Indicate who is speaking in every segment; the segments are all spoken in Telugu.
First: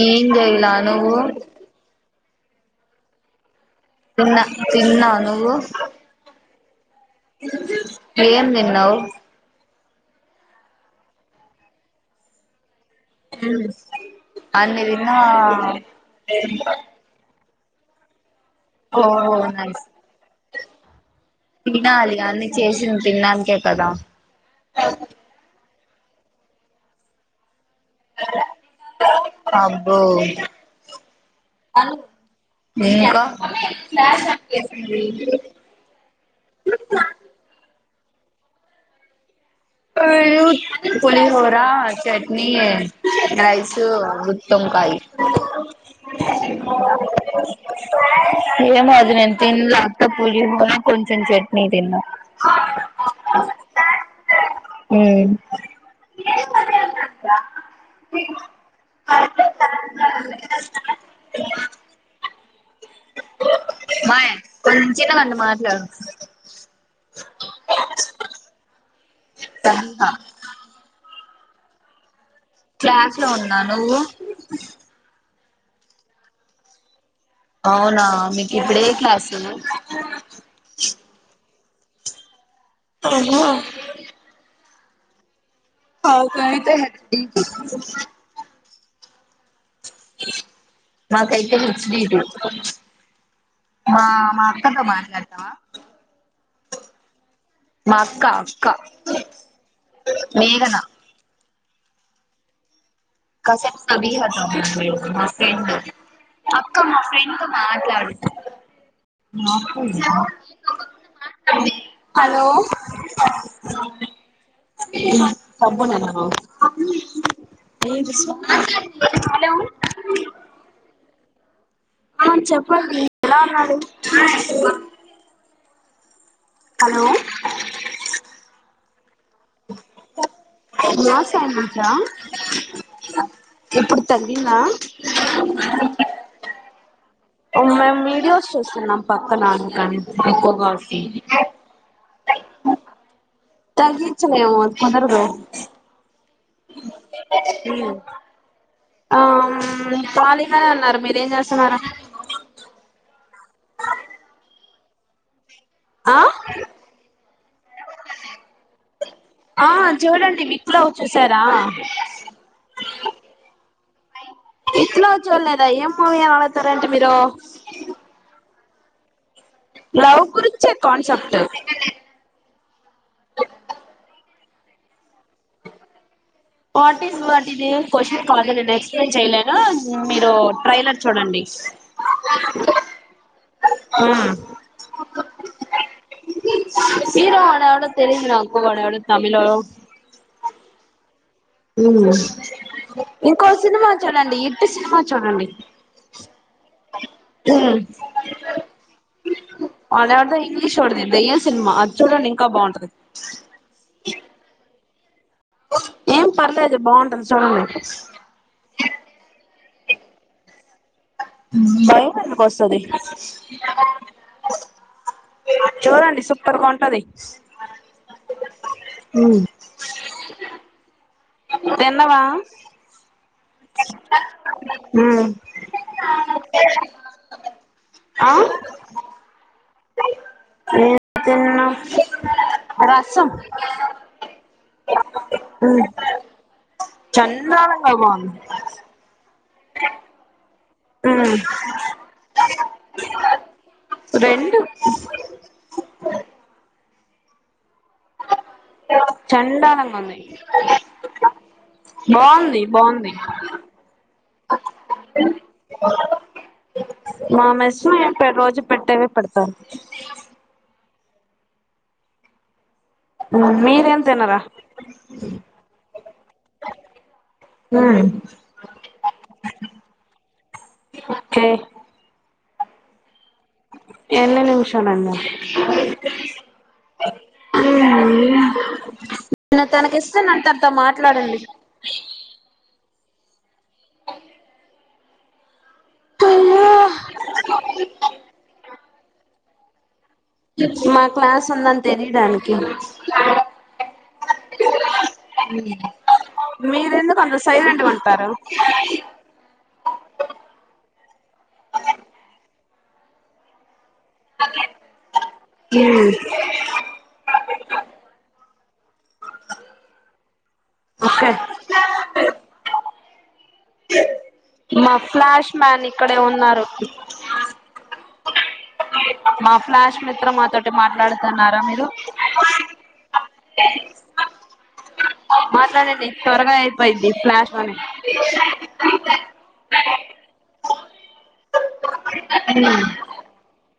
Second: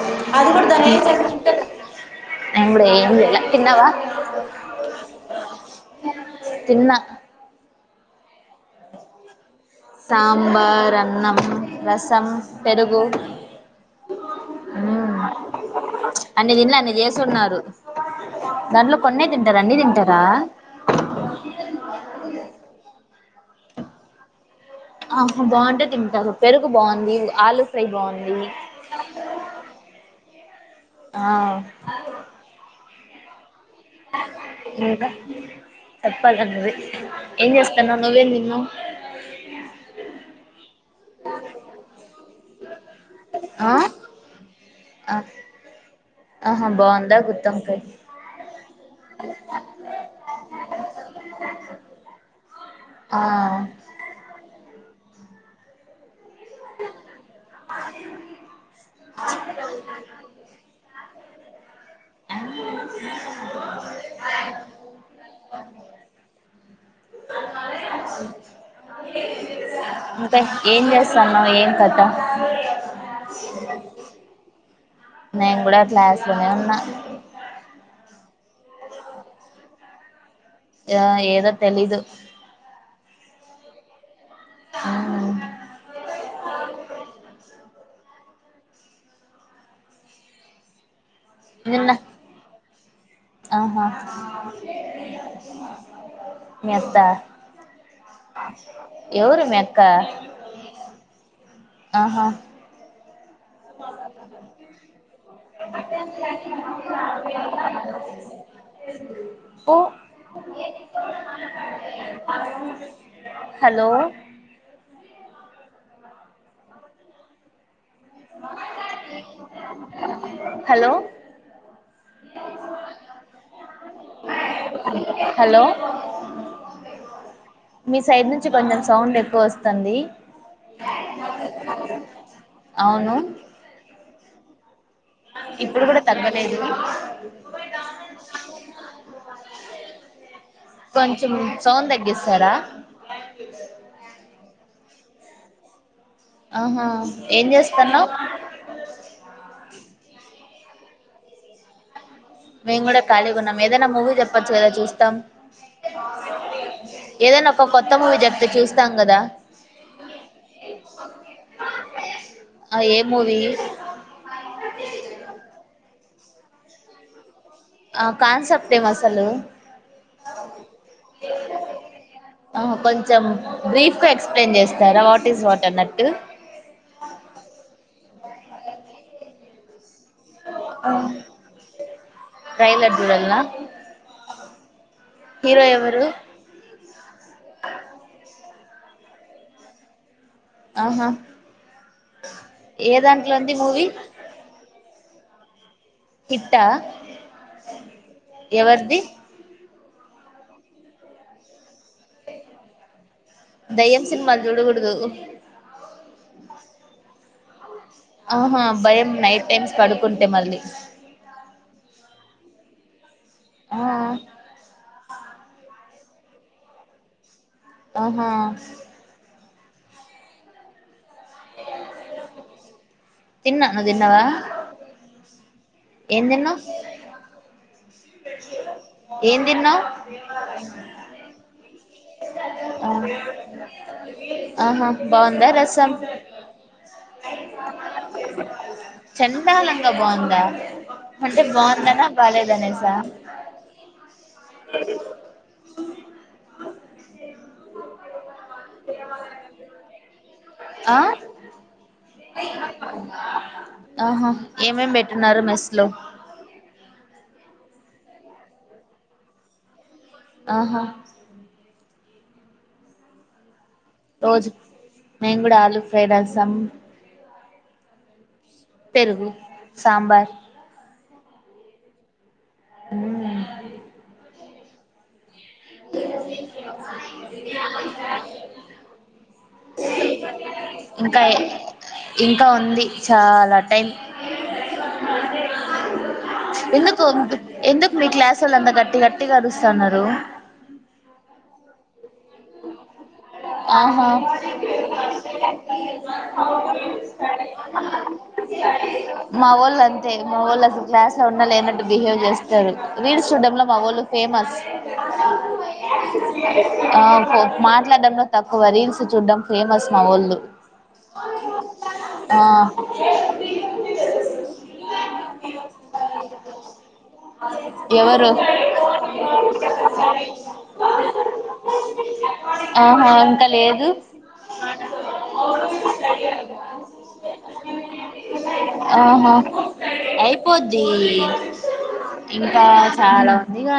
Speaker 1: ఏం చేయలా నువ్వు
Speaker 2: ఏమ్ చేయాల తిన్నావా
Speaker 1: తిన్న నువ్వు
Speaker 2: తిన్నా
Speaker 1: ఏం తిన్నావు
Speaker 2: సాంబార్ అన్నం రసం పెరుగు
Speaker 1: అన్ని
Speaker 2: మ్మ్.
Speaker 1: తిన్నా
Speaker 2: అన్ని తిన్నా అన్ని [inaudible] దాంట్లో కొన్నే తింటారు అన్ని తింటారా
Speaker 1: తినాలిగా అన్ని చేసినావి తినాలి ఓకేకదా
Speaker 2: ఆహ్ బాగుంటే తింటా పెరుగు బాగుంది ఆలు ఫ్రె బాగుంది
Speaker 1: అబ్బో
Speaker 2: ఆ
Speaker 1: అలికేల్
Speaker 2: ఇంకా చెప్పల్ల నువ్వే ఏం చేస్తు నువ్వు ఏం తిన్నావు
Speaker 1: పులిహోర చట్నీ
Speaker 2: ఆ?
Speaker 1: రైసు గుత్తి వంకాయి
Speaker 2: ఆ, ఆహా బాగుందా గుత్తివంకాయి
Speaker 1: ఏమో అది నేను తిన్లే అత్త పూజికి [unintelligible] కొంచెం చట్నీ తిన్నా
Speaker 2: ఆ
Speaker 1: మ్మ్ [inaudible] [unintelligible] ఏస్తామ
Speaker 2: అవును కదా
Speaker 1: మామయ్య కొంచెంసేపు అట్లా మాట్లాడు
Speaker 2: [inaudible] ఇంకా ఏం చేస్తాన్నావ్ ఏం కథ
Speaker 1: క్లాస్ లో ఉన్నా నువ్వు
Speaker 2: నేను కూడా కాస్ లోనే ఉన్నా
Speaker 1: అవునా మీకు ఇప్పుడు ఏ క్లాసు
Speaker 2: యా ఏదో తెలీదు
Speaker 1: అవునా
Speaker 2: అవును
Speaker 1: హల్ కి అయితే నాకైతే వచ్చుడీటు
Speaker 2: ఆ మా మీ అత్త
Speaker 1: మా అక్క అక్క
Speaker 2: ఎవరు మీ అక్క
Speaker 1: మేఘన
Speaker 2: ఆహా
Speaker 1: కన్స్బహ మా ఫ్రెండ్ అక్క మా ఫ్రెండ్ మాట్లాడు నా
Speaker 2: ఓ
Speaker 1: పో హలో
Speaker 2: హలో
Speaker 1: సబన ఏ హలో
Speaker 2: హలో
Speaker 1: ఆ చెప్పం ఎలా ఉన్నాడు
Speaker 2: హలో
Speaker 1: హలో
Speaker 2: మీ సైడ్ నుంచి కొంచెం సౌండ్ ఎ
Speaker 1: న్సజ
Speaker 2: అవును
Speaker 1: ఎప్పుడు తలిన
Speaker 2: ఇప్పుడు కూడా తగగలేదు
Speaker 1: మేము వీడియోస్ చూస్తున్నాం పక్క నాన్న కానీ ఎక్కువగా వస్తుంది
Speaker 2: సార
Speaker 1: తగించలేమ కొందరుగా
Speaker 2: ఆహా ఏం చేస్తున్నావ్
Speaker 1: ఆ కాాల ఉన్నారు మీరేం చేస్తున్నారుా
Speaker 2: మేము కూడా ఖాళీగా ఉన్నాం ఏదైనా మూవీ చెప్పచ్చు కదా చూస్తాం
Speaker 1: ఆ
Speaker 2: ఏదైనా ఒక కొత్త మూవీ చెప్తే చూస్తాం కదా
Speaker 1: ఆ చూడండి విత్రలావు్ చూసారా
Speaker 2: ఆ ఏ మూవీ
Speaker 1: ఇట్లా చూడలేదా ఏం పోూమి ఏ అలాతారంటే మీరు
Speaker 2: ఆ కన్ సప్తే మసలు
Speaker 1: లవ్ గురించే కాన్సెప్ట్
Speaker 2: ఆ కొంచెం బ్రీఫ్గా ఎక్ ఎప్లెయిన్ చేస్తారా వాట్ ఈస్ వాటర్ అన్నట్టు
Speaker 1: వాట్ ఇస్ వాట్ ఇది క్వశ్చన్ కాదు నేను ఎక్స్ప్లెయిన్ చెయలేను మీరు ట్రైలర్ చూడండి
Speaker 2: ట్రైలర్ చూడాలనా హీరో ఎవరు
Speaker 1: డ ఎడ తమిళడ
Speaker 2: ఆహా ఏ దాంట్లో
Speaker 1: ఇంకో
Speaker 2: ఉంది మూవీ
Speaker 1: సినిమా చూడండి ఇటు సినిమా చూడండి
Speaker 2: ఇట్టా ఎవరిది
Speaker 1: అద ఆడద ఇంగ్లీష్ ఆడది దయ్యం సినిమా అది చూడండి ఇంకా బాగుంటది
Speaker 2: దయ్యం సినిమాలు చూడకూడదు
Speaker 1: ఏం పర్లేదుదు బాగుంటుంది చూడండి
Speaker 2: ఆహా భయం నైట్ టైమ్స్ పడుకుంటే మళ్ళీ
Speaker 1: బయ వస్తుంది
Speaker 2: ఆ
Speaker 1: చూడండి సూపర్గా ఉంటది
Speaker 2: ఆహా
Speaker 1: తెన్నవా
Speaker 2: తిన్నా
Speaker 1: హ
Speaker 2: ఏ తన్నా
Speaker 1: ఆ
Speaker 2: ఏ తన్నా అ
Speaker 1: ఏం తిన్నావ్ రసం
Speaker 2: ఆ ఆహా బాగుందా రసం
Speaker 1: చెన్న అంగామా
Speaker 2: ధాలంగా బాగుందా అంటే బాగుందనా బాలేదనేసా
Speaker 1: రెం చండదంగాన్నయి
Speaker 2: ఆ
Speaker 1: బాగుంది
Speaker 2: ఆహా ఏమేం పెట్టిన్నారు మెస్ లో?
Speaker 1: మా మెస్ లో ఏం రోజు పెట్టేవె పెడతారు.
Speaker 2: ఆహా
Speaker 1: ఆ మీ
Speaker 2: రోజు, మేము కూడ ఆలుూ ఫ్రై, రసం.
Speaker 1: ఆ
Speaker 2: పెరుగు, సాంబార్.
Speaker 1: ఓకె.
Speaker 2: మ్
Speaker 1: ఎన్ని నిమిషాలండి?
Speaker 2: అ
Speaker 1: నేను తనకి ఇస్తున్నా. తనతో మాట్లాడండి.
Speaker 2: చాల టైం. ఎందుకు, ఎందుకు మీ క్లాసోళ్ళు అంత గట్టి గట్టిగా అరుస్తన్నారు?
Speaker 1: మా క్లాస్ ఉందని తెలీడానికి.
Speaker 2: ఆహా
Speaker 1: మీరెందుకు అంత సైలెంట్ గా ఉంటారు
Speaker 2: మావోళ్ళు అంతే మావోళ్ళు అసలు క్లాస్ లో ఉన్నా, లేనట్టు బిహేవ్ చేస్త. తారు. రీల్స్ చూడ్డంలో మావోళ్ళు, ఫేమస్.
Speaker 1: మ్మ్
Speaker 2: మాట్లాడంలో తక్కువ. రీల్స్ చూడ్డం ఫేమస్ మావోళ్ళు.
Speaker 1: ఓకే
Speaker 2: ఆ
Speaker 1: మా ఫ్లాష్ మ్యాన్ ఇక్కడే ఉన్నారు.
Speaker 2: ఎవరు?
Speaker 1: మా ఫ్లాష్ మిత్రమ తోటి మాట్లాడుతున్నారా మీరు?
Speaker 2: అంత లేదు.
Speaker 1: మాట్లాడండి. త్వరగా అయిపోయిద్ది ఫ్లాష్ మ
Speaker 2: పోద్ది. ఇంకా చాల ఉంది గా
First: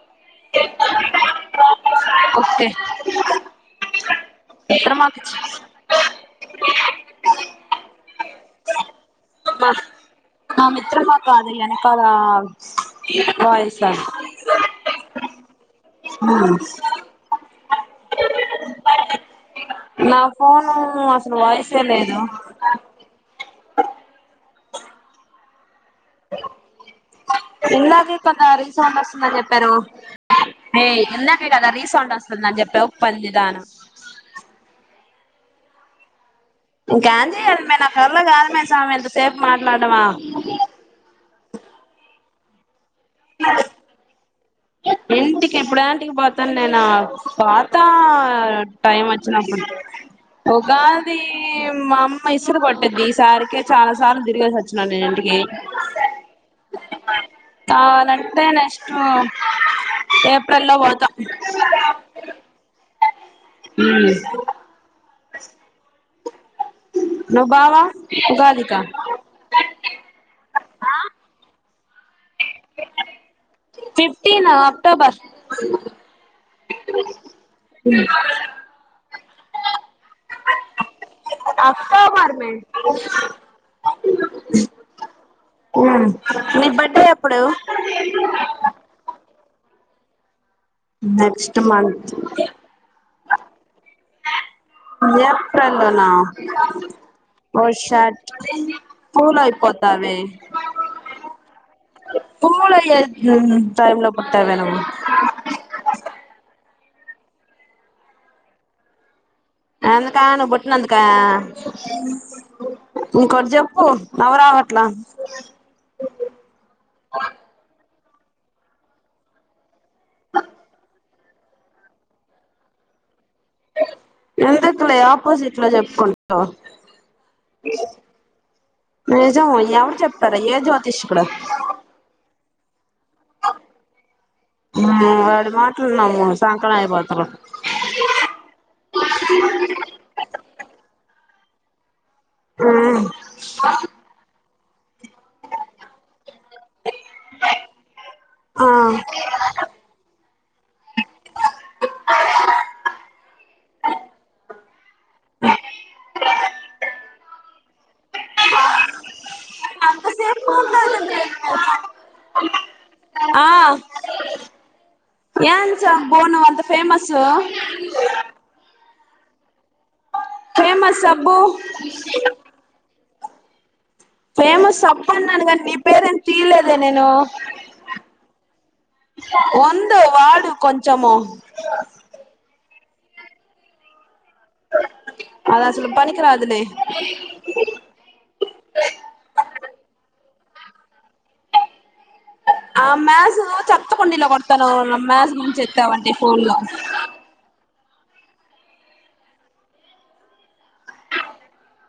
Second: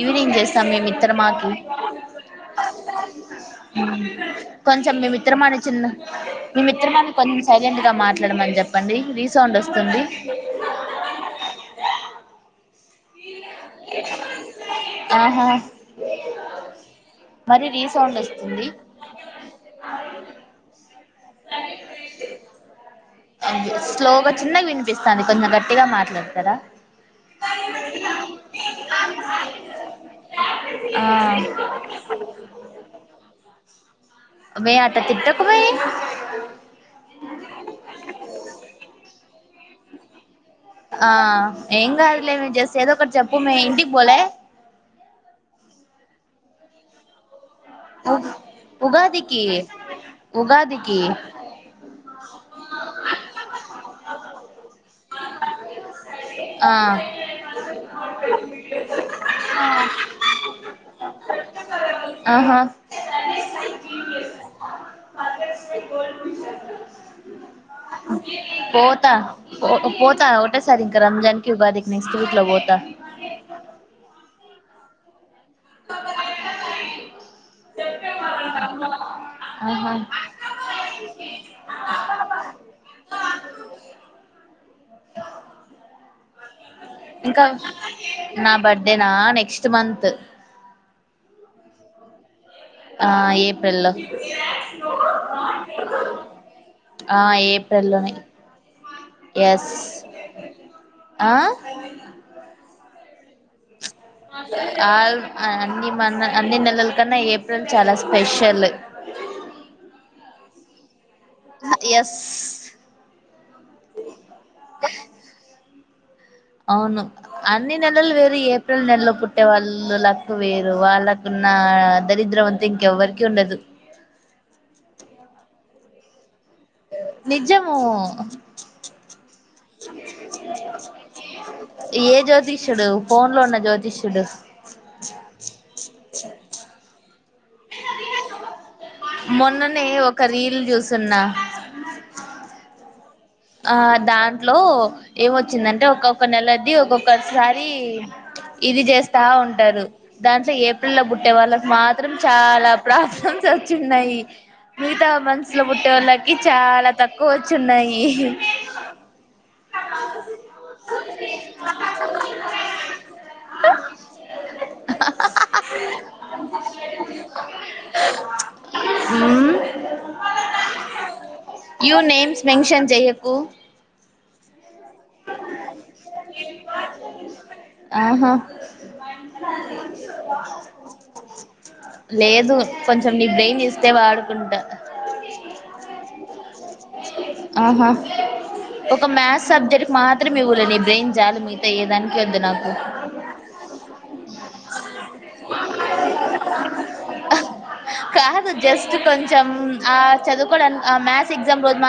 Speaker 2: ఈవినింగ్ చేస్తా మీ ఇత్రమాకి.
Speaker 1: ఓకే
Speaker 2: మ్. కొంచెం మీ
Speaker 1: మిత్రమాకు ఇచ్చి
Speaker 2: మిత్రమాని చిన్న, మీ మిత్రమాని కొన్చ్ సైలెంట్ గా మాట్లాడమని చెప్పండి. రీసౌండ్ వస్తుంది
Speaker 1: మా మిత్రమా కాదు. ఎనకాల, వాయిస్ అది.
Speaker 2: ఆహా
Speaker 1: మ్
Speaker 2: మరి రీసౌండ్ వస్తుంది.
Speaker 1: నా ఫోను అసలు వాయిసే లేదు.
Speaker 2: అది స్లోగ చిన్నగా వినిపిస్తాంది, కొంచెం గట్టిగా మాట్లాడతారా?
Speaker 1: ఇందాకే కదా రీ సౌండ్ వస్తుందని చెప్పారు? ఏయ్,
Speaker 2: ఆ
Speaker 1: ఇందాకే కద రీసౌండ్ వస్తుందని చెప్పావు పందిదాన.
Speaker 2: ఒమే అట్ట తిట్టకు మే.
Speaker 1: ఇంకేం మాట్లాడవా
Speaker 2: ఆ ఏం గాదులే మే. జస్ట్ ఏదో ఒకటి చెప్పు మే ఇంటికి పోలే?
Speaker 1: ఇంటికి ఇప్పుడేంటికి పోతాన్ నేను? పా
Speaker 2: ఉ
Speaker 1: టైమ్
Speaker 2: ఉగాదికి
Speaker 1: వచ్చినప్పుడు.
Speaker 2: ఉగాదికి
Speaker 1: ఉగాది మా అమ్మ ఇసిరి కొట్టిద్ది. ఈసారికే చాల, సార్లు తిరిగేసి వచ్చిన నేను ఇంటికి.
Speaker 2: ఆ
Speaker 1: అవునంటే నెక్స్ట్, ఏప్రిల్ లో పోతా.
Speaker 2: ఆహా
Speaker 1: ఉమ్ నువ్వు బావా ఉగాదికా
Speaker 2: పోతా పోతా ఓ టే సరిగ్గా రంజానికి ఉగాదికి నెక్స్ట్ వీక్ల పోతా
Speaker 1: ఫిఫ్టీన్ అక్టోబర్ అ
Speaker 2: ఆహా
Speaker 1: అక్టోబర్ మే మ్ నీబట్
Speaker 2: ఇంకా నా బర్డేనా నెక్స్ట్ మంత్
Speaker 1: నెక్స్ట్ మంత్
Speaker 2: ఆ ఏప్రిల్ లో
Speaker 1: ఏప్రిల్ లోనా
Speaker 2: ఆ
Speaker 1: ఓ
Speaker 2: ఏప్రిల్లోనే
Speaker 1: షట్ ఫూల్
Speaker 2: ఎస్
Speaker 1: అయిపోతాది
Speaker 2: ఆ
Speaker 1: టైమ్ లో పుట్టావే నువ్వు
Speaker 2: ఆ అన్నీ మన అన్నీ నెలల్ కన్నా ఏప్రిల్ చాలా స్పెషల్
Speaker 1: ఎందుకా నువ్వు బుట్టినందుకా
Speaker 2: ఎస్
Speaker 1: నికోటి జప్పు నవ్వ్ రావట్లా
Speaker 2: అవును అన్ని నెల్ లాల్ వేరు ఏప్రిల్ నెలలో పుట్టే వాళ్ళు లక్కు వేరు వాళ్ళకున్న దరిద్రం అంత ఇంకెవర్
Speaker 1: ఎందుకులే ఆపోజిట్ లో చెప్పుకుం
Speaker 2: నిజము
Speaker 1: నిజము ఎవరు చెప్పరా ఏ జ్యోతిష్ కూడు
Speaker 2: ఏ జ్యోతిష్యుడు ఫోన్ లో ఉన్న జ్యోతిష్యుడు
Speaker 1: మ్ వాడి మాటలు నమ్ము సంకనాకి పొతర్రు
Speaker 2: మొన్ననే ఒక రీల్ చూసున్నా
Speaker 1: ఆ
Speaker 2: ఆ దాంట్లో ఏమొచ్చిందంటే ఒక్కొక్క నెలది ఒక్కొక్కసారి ఇది చేస్తా ఉంటారు దాంట్లో ఏప్రిల్ లో పుట్టే వాళ్ళకు మాత్రం చాలా ప్రాబ్లమ్స్ వచ్చి ఉన్నాయి మిగతా మంత్స్లో పుట్టే వాళ్ళకి చాలా తక్కువ వచ్చున్నాయి
Speaker 1: అంత సేపు మాట్లా ఆ ఏం చెప్ బోను నువ్వు అంత ఫేమస్
Speaker 2: మ్
Speaker 1: ఫేమస్ సబ్బు
Speaker 2: యూ నేమ్స్ మెన్షన్ చెయ్య కూ
Speaker 1: ఫేమస్ సప్ప అన్నాను కానీ నీ పేరేం తీయలేదే నేను
Speaker 2: ఆహా
Speaker 1: వందు వాడు కొంచెము
Speaker 2: లేదు కొంచెం నీ బ్రెయిన్ ఇస్తే వాడుకుంటా
Speaker 1: ఆది అసలు పనికరాదులే
Speaker 2: ఆహా ఒక మ్యాథ్స్ సబ్జెక్ట్కి మాత్రం ఇవ్వులే నీ బ్రెయిన్ జాలు మిగతా ఏ దానికి వద్దు నాకు
Speaker 1: ఆ మ్యాథ్స్ చెత్తకుండీలో కొడతాను ఆ మ్యాథ్ గురించి ఎత్తావంటే ఫోన్ లో
Speaker 2: కాదు జస్ట్ కొంచం ఆ చదువుకోవడానికి ఆ మ్యాథ్స్ ఎగ్జామ్ రోజు మా